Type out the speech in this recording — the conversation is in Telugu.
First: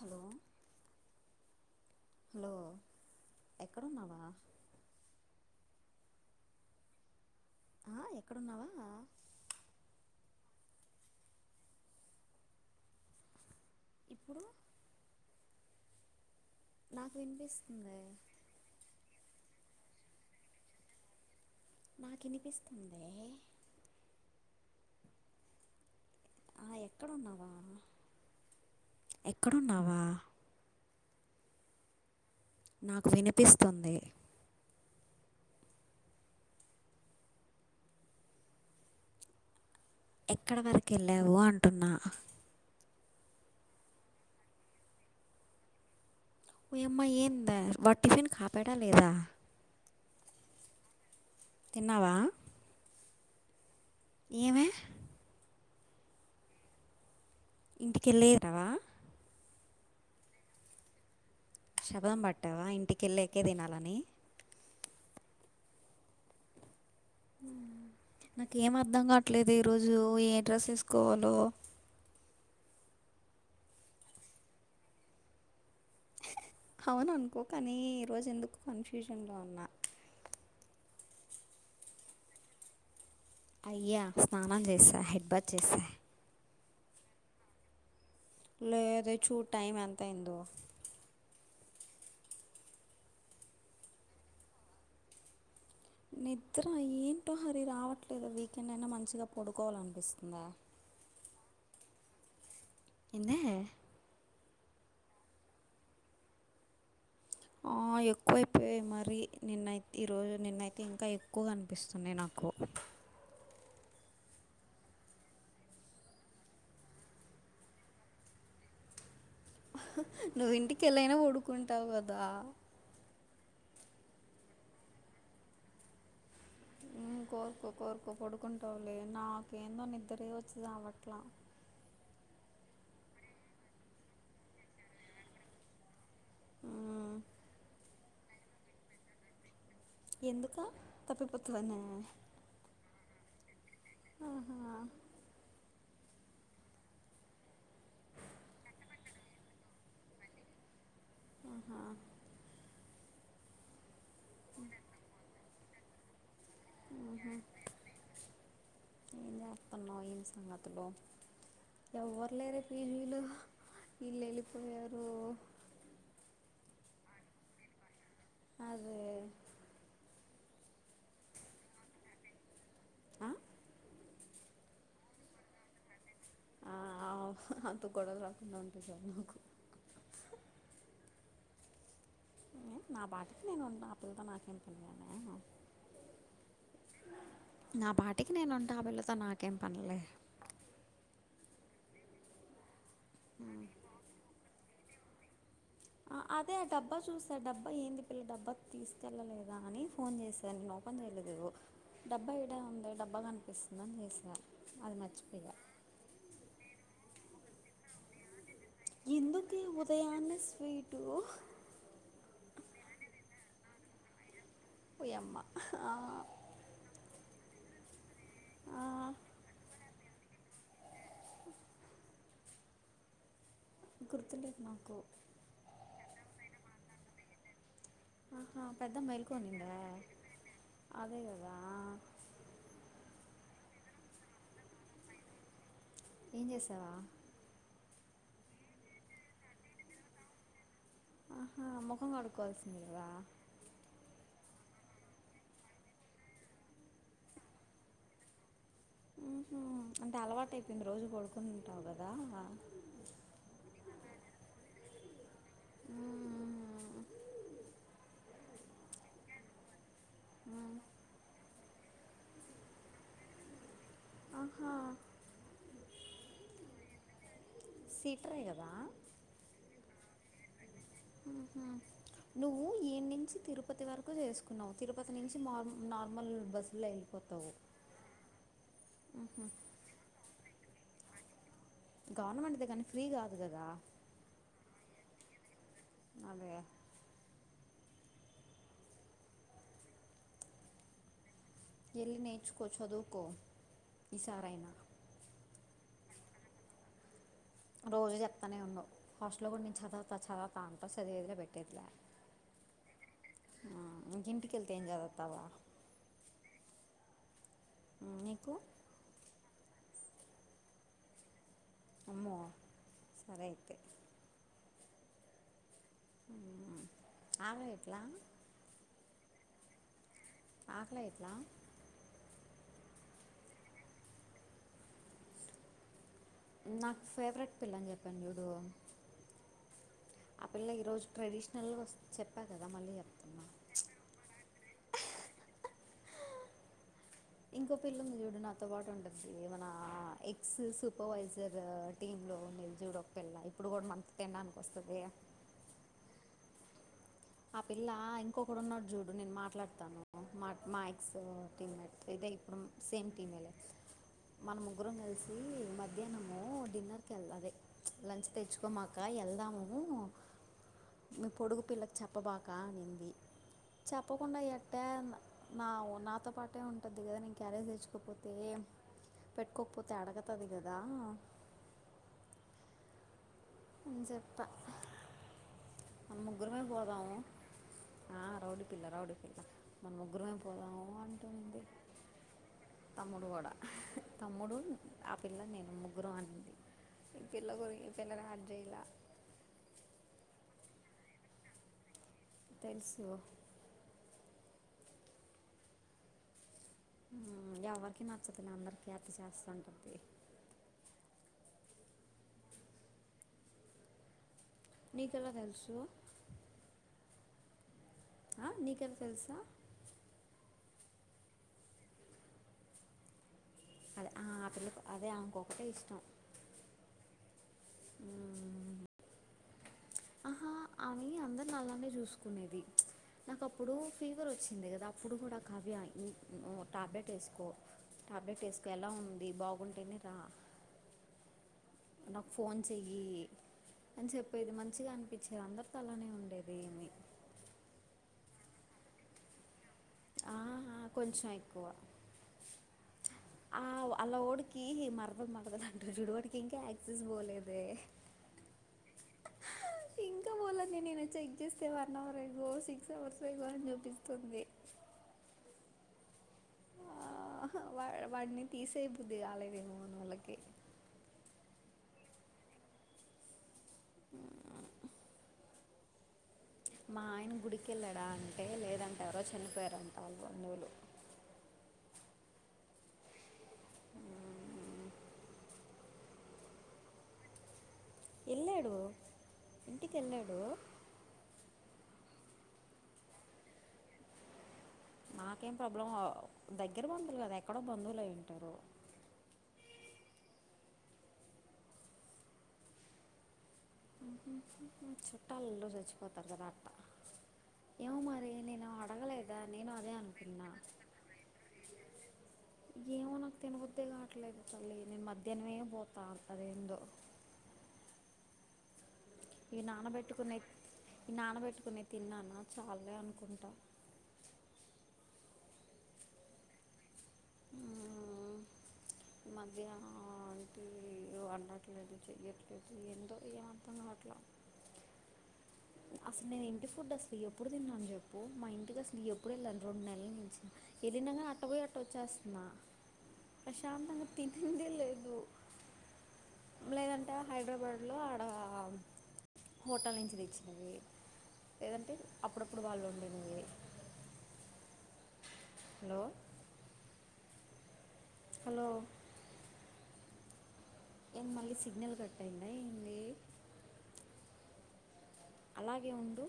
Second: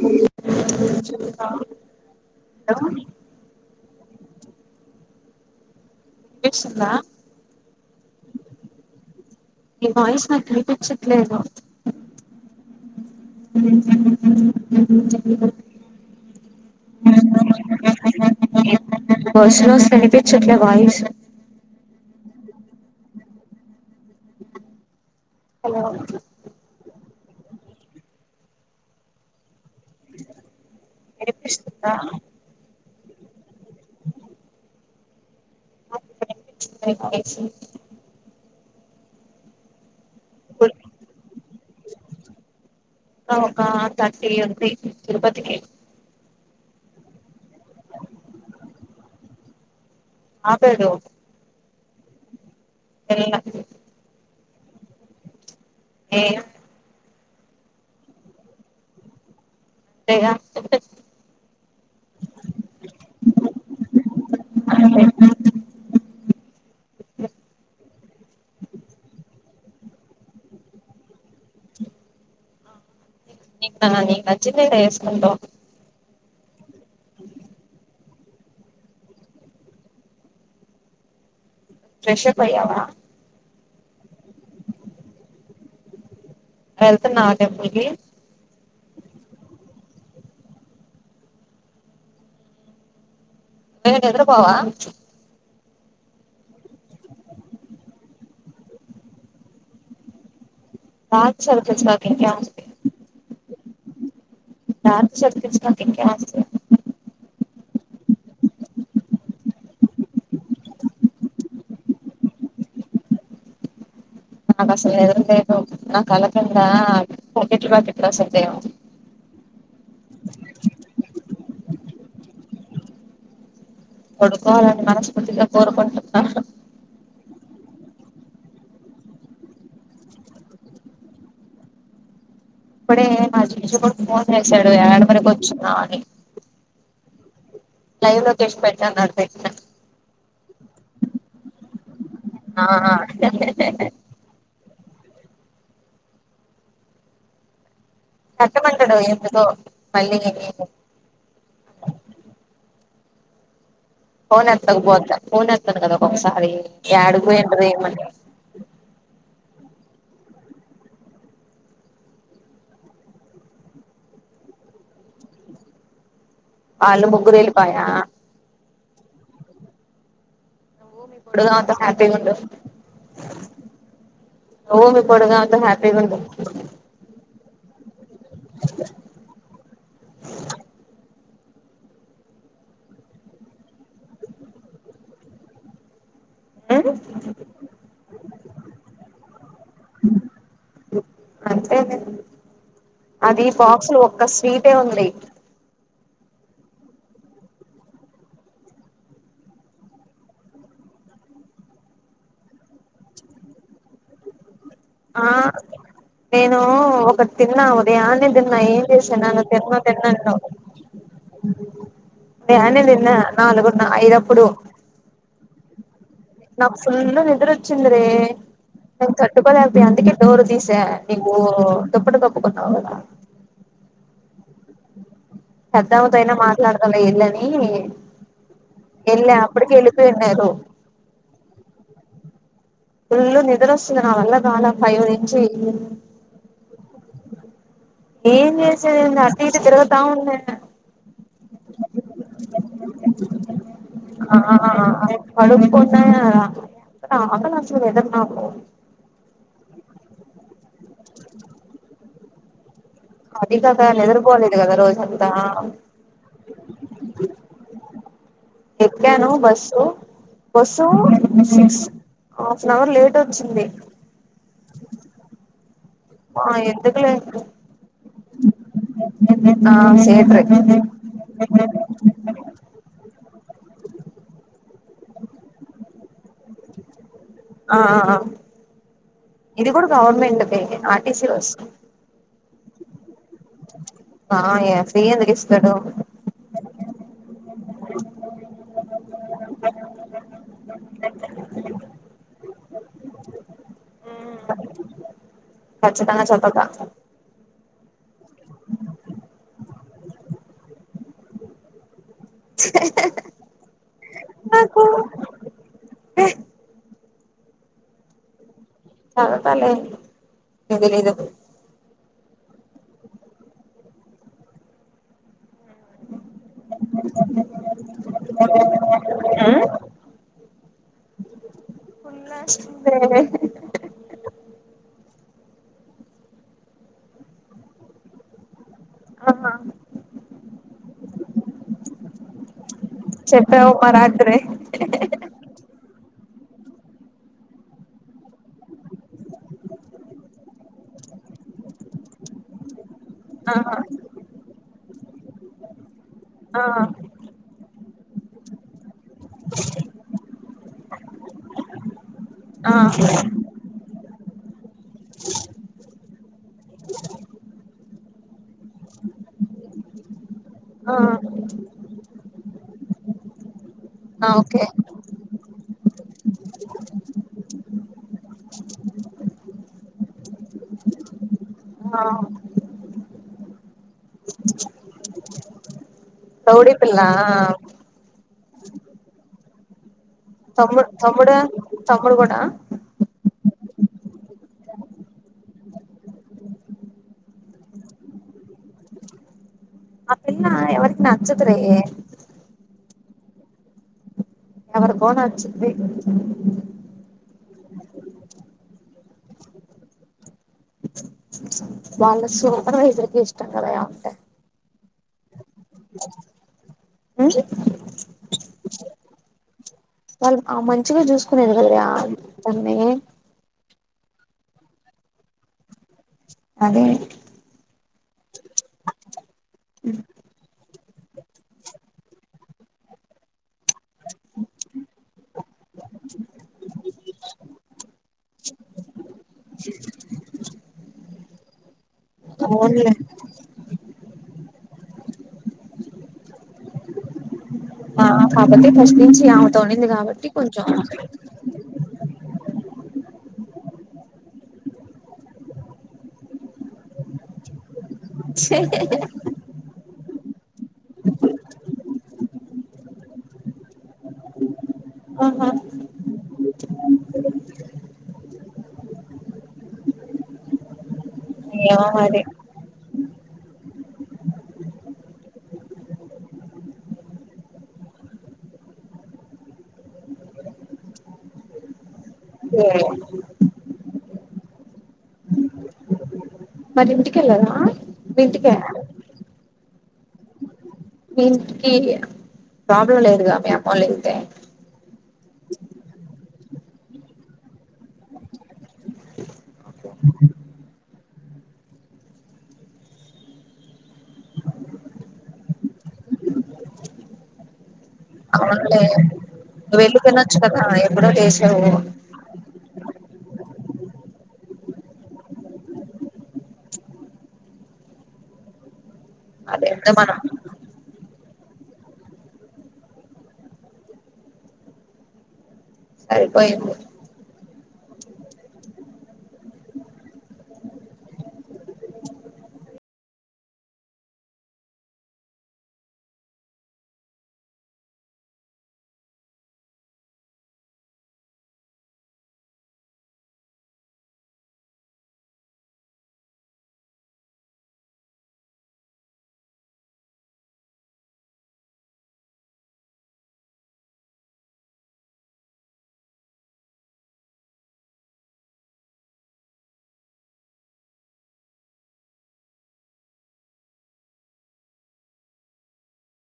హలో ఆ హలో ఎక్కడున్నావ్ వినిపిస్తుందా ఆ ఎక్కడున్నావా విన్పించట్లేదు [inaudible] ఉ నాకు వినిపిస్తుందే. ఫాస్ట్ రోజ్ వినిపిచ్చట్లే వాయిస్ నాకినిపిస్తుందే. హలో ఆ ఎక్కడున్నావా, ఎక్కడున్నావా వినిపిస్తుందా నాకు వినిపిస్తుంది. నాక్ ఇప్పుడు [unintelligible] వాయిస్ ఎక్కడ వరకు వెళ్లావు. అంటున్న ఆ ఒక్క థర్టీ ఉంతే తిరుపతికి ఓయమ్మా ఏంద వాడ్ టిఫెన్ కాపడలేదా ఆతేదు తిన్నావా తిన్ లా ఏమే ఏమ్ ఇంటికెళ్ళెద్ రావా టేగా శబదం పట్టావా, ఇంటికెళ్లేకె తినాలని [unintelligible] హ్మ్ ప్చ్ నాకేం అర్ధం కావట్లేద్ ఈరోజు ఏ డ్రెస్ వేసుకోవాలి. నీక్ ఆ నీకు నచ్చిందే నే వేసుకుంటాం. హవును అనుకో కాన్నిర్ రోజు ఎందుకు కన్ఫ్యూజన్లో ఉన్న ప్చ్ ఫ్రెష్ అప్ అయ్యావా అయ్యా స్నానం చేసా, హెడ్బత్ చేసా హెళ్తున్నావా టెంపుల్ కి లేదే చూడ్ టైమ్ ఎంతయిందో ఏంటే ఎదురు పోవా ప్చ్ నిద్ర ఏంటో హరి రావట్లేదు. వీకెండ్ అయినా మంచిగా పడుకోవాలనిపిస్తుందా బాగ్ చదువుకోవచ్చు. కదా ఎగ్జామ్స్ కి ఏందె మార్చ్ సెకండ్స్ మాకు ఎగ్గామ్స్ ఆ ఎక్కువైపోయాయి. మరి నిన్నై ఈరోజు నిన్నైతే, ఇంకా ఎక్కువగా అనిపిస్తున్నాయి. నాకు నాకు అసలు [unintelligible] నా కళ్ళ కిందా పకెట్లు, పకెట్లు అసలు దేవు నువ్వు ఇంటికి వెళ్ళైనా పడుకుంటావు కదా కొడుకోవాలని, మనస్ఫూతిగా కోరుకుంటున్నాను. హ్ హ్మ్ కోరుకో, కోరుకో పడుకుంటావులే, నాకేందో నిద్దరే వచ్చి అవట్లా ఇప్పుడే మా చిన్నిస్ కొడుకు ఫోన్ చేసాడు. యాడపరకు వచ్చినా అని ఆ లైవ్ లొకేషన్ పెట్టన్నాడు. పెట్నాం ఎందుక తప్పిపోతుందన్న స ఆహ కట్టమండడు ఎందుకో మళ్ళీ ఆహ ఫోన్ ఎత్తకపోతే ఫోన్ ఎతను కదా ఒకసారి యాడికి పోయిండ్రు ఏమం న్నా ఎం సంగతలు ఎవరు లేరే పీజిలో వీళ్ళు వెళ్ళిపోయారు వాళ్ళు ముగ్గురేలు వెళ్లి పాయా అరే నువ్వు ని [unintelligible] అంత హ్యాపీ ఉండు ఆ ఓ మీ కొడుకు హ్యాపీ ఉండు ఆ, [inaudible] నా పాటికి నేను ఉంటా ఆ పిల్లతో నాకేం పనిగాద నా పాటికి నేను ఉంటే ఆ పిల్లతో నాకేం పనిలే అంతే అది బాక్స్ లో ఒక్క స్వీట్ ఏ ఉంది అదే ఆ డబ్బా చూస్తా డబ్బా ఏంది పిల్ల డబ్బా తీసుకెళ్ళలేదా అని ఫోన్ చేశా నేను ఓపెన్ చేయలేదుదో డబ్బా ఏడ ఉంది డబ్బా కనిపిస్తుందని చేశా అది ఆ మర్చిపోయా నేను తిన్నా ఉదయాన్నే తిన్న నా ఏం చేస్తాననో ఎందుకే తిన్న తిన్నననో ఉదయాన్నే స్వీటు నేను అన్ని తిన్న నాలుగు న్న ఐదప్పుడు ఓయమ్మ వచ్చింది రే ఆ, నేను తట్టు [unintelligible] అందుకే డోర్ తీశా నివు దుప్పట కప్పుకున్నావు గుర్తుంటట్ నాకు పెద్దమ్మతో అయినా మాట్లాడుతా వేళ్ళు అని పెద్దమ్మ మైల్కనిందా వెళ్ళిపోయిన్నారు అదే కదా ఫుల్ నిద్రొస్తుంది నా వల్ల కాలే ఫైవ్ నుంచి ఎం చేసానవ్ ఏం చేసేది అట్ట ఇట తిరుగుతా ఉన్న ఆహా ముఖం కడుక్కోవాల్సింది కదా హ పడుకున్న [inaudible] హ్మ్ హు అంటే అలవాటు అయిపోయింది రోజు కొడుకునింటావు కదా అది కాక నిదుపోలేదు కదా రోజంతా ఉమ్, ఎక్కాను bus bus half an hour late వచ్చింది ఆహా ఆ ఎందుకులే సిీట్రే కదా థియేట్రే ఆహా నువ్వు ఈయ నుంచి తిరుపతి వరకు చేసుకున్నావు తిరుపతి నుంచి నార్ నార్మల్ బస్సులు వెి ఆ ఆ ఇది కూడా గవర్మెంట్ ఆర్టీసి బస్ గవర్నమెంట్ దే కానీ ఫ్రీ కాదు కదా ఆయ ఫ్రీ ఎందుకు ఇస్తాడు అదే వెళ్ళి నేర్చుకో చదువుకో ఈసారైనా ఖచ్చతంగా చదువుత రోజు చెప్తనే ఉండవు హాస్టల్లో గు నుంచి చదువుతా చదవుతా అంతా చదివదిలే పెట్టేదిలే ఆ, ఇంటికి వెళ్తే ఏం చదువుతావా ఆ నీకు చదువుతలే ఇదిలి ఇది పో అమ్మో సరే అయితే ఆకలి ఎట్లా ఆ ఆ ఆకలి ఎట్లా ఫ నాకు ఫేవరెట్ పిల్ల అని చెప్పండి ూడుో ఆహా ఆ పిల్ల ఈరోజు ట్రెడిషనల్గా వ చెప్పా కదా మళ్ళీ చెప్తున్నా చెప్పావు మా రాత్రి ఇంకో పిల్లని చూడు నాతో పాాటు ఉంటది మన ఎక్స్ సూపర్వైజర్ టీమ్ లో ని చూడ పిల్ల ఆ ఇప్పుడు కూడా మనతో తినడాకిని వస్తది ఏే ఆ ఆ పిల్ల ఇంకొకడు ఉన్నాడు చూడు నేను మాట్లాడుతాను మా మా ఎక్స్ టీమ్ేట్ ఇదే ఇప్పుడు ఆ సేమ్ టీమేలే మనము ముగ్గురం కలిసి మధ్యాహ్నం ము డిన్నర్కి వెళ్దది లంచ్ తెచ్చుకోమాక వెళ్దాము మీ పొడుగు పిల్లకి చెప్పం బాకా అనింది ఆ చెప్పకుండా ఓకే ఎట్టే నా నా అతో పాటే ఉంటుంది కదా నేను క్యారేజ్ తెచ్చుకోకపోతే పెట్టుకోకపోతే అడగుతుంది కదా ఆ చెప్ప దౌడిపిలా ఆ రౌడి పిల్ల రౌడి పిల్ల మనగ తమ్ము తమ్ముడా తమ్ముడు కూడాడా తమ్ముడు కూడా తమ్ముడు ఆ పిల్ల నేను ముగ్గురు అనింది ఈ పిల్ల గురి ఈ పిల్లగా క్రేలా అ పిలా ఎవరికి నా అచ్చద్రే తెలుసుకో ఎవర కోణ వచ్చ ఎవరికిీ నచ్చతుంది అందరికీ హర్పి చేస్తుంటుంది బాళ సూపర్ ఇకి ఇష్ట కదా అంటే నీకెలా తెలుసు ఆ ఆ నీక తెలుసా వాళ్ళు మంచిగా చూసుకునేది కదా ఆ ద దన్ని అదే ఆ ఆ పిల్ల అదే ఆంకొకటే ఇష్టం అదే ఆహా అవి అందరునీ అల్లానే చూసుకునేది నాకు అప్పుడు ఫీవర్ వచ్చింది కదా అప్పుడు కూడా కవి్య ఈ టాబ్లెట్ వేసుకో టాబ్లెట్ వేసుకో ఎలా ఉంది బాగుంటేనే రా అవునులే ఫోన్స్య్యి అని చెప్పేది మంచిగా అనిపించేది అందరితో అలానే ఉండేది ఏమి కాబపోతే ఫస్ట్ నుంచి తోనింది కాబట్టి ఆ! కొంచం ఆ! కొంచెం ఎక్కువ. ఆ అలా డికి మరదదు మరదదు అంటారు చుడవాడికి ఇంకా యాక్సెస్ పోలేదే చె ఇంకా పోలది నేను చెక్ చేస్తే వన్ అవర్ వేగో సిక్స్ అవర్స్ వేగో అని చూపిస్తుంది ఆహా ఆ వా వాడిని తీసేయిపోద్దు ఆలయదను మన వాళ్ళకి ్య అదే ఆ మా ఆయన గుడికిెళ్ళాడా అంటే లేదంటే ఎవరో చనిపోయారుంత వాళ్ళు బంధువులు స మరి ఇంటికిెల్దా వింతకా ఇంటిక వెళ్ళాడు దనికి ప్రాబ్లం లేదుగా మీ అమౌన్లయితే నాకేం ప్రాబ్లం దగ్గర బంధువులు కదా ఎక్కడో బంధువులు అ ఉంటారు చుట్టాలులో చచ్చిపోతారు కదా అట్ట ఏమ మరి అవు నేను అడగలేదా నేను నువ్వు అదే వెళ్ళి తినొచ్చు అనుకున్నా కదా ఎప్పుడో చేసావు ఏమో నాకు తినగుద్ద్దే కావట్లేదు తల్లి నేను మధ్యాహ్నమే పోతా ఉంటద ఏందో ఈ అదెంత మనం నానబెట్టుకునే ఈ నానబెట్టుకునే తిన్నాన్న చాలే అనుకుంటా అరిపోయి మ్మ్. ఈ మధ్యనంంటి వండట్లేదు చెయ్యట్లేదు ఎంతోో ఏ అంతంగా అట్లా అసలు నేను ఇంటి ఫుడ్ అసలు ఎప్పుడు తిన్నాను చెప్పు మా ఇంటికి అసలు ఎప్పుడు వెళ్ళాను రెండు నెలలు నుంచిిన ఏదనాగా అట్ట పోయి అట్ట వచ్చేస్తున్నా ప్రశాంతంగా తినిందిే లేదు లేదంటే హైదరాబాద్లో ఆడ హోటల్ నుంచి తెచ్చిను వి లేదంటే అప్పుడప్పుడు వాళ్ళు ఉండేనవి హలో హలో ఏం మళ్ళీ సిగ్నల్ కట్టయింద ఏంది అలాగే ఉండు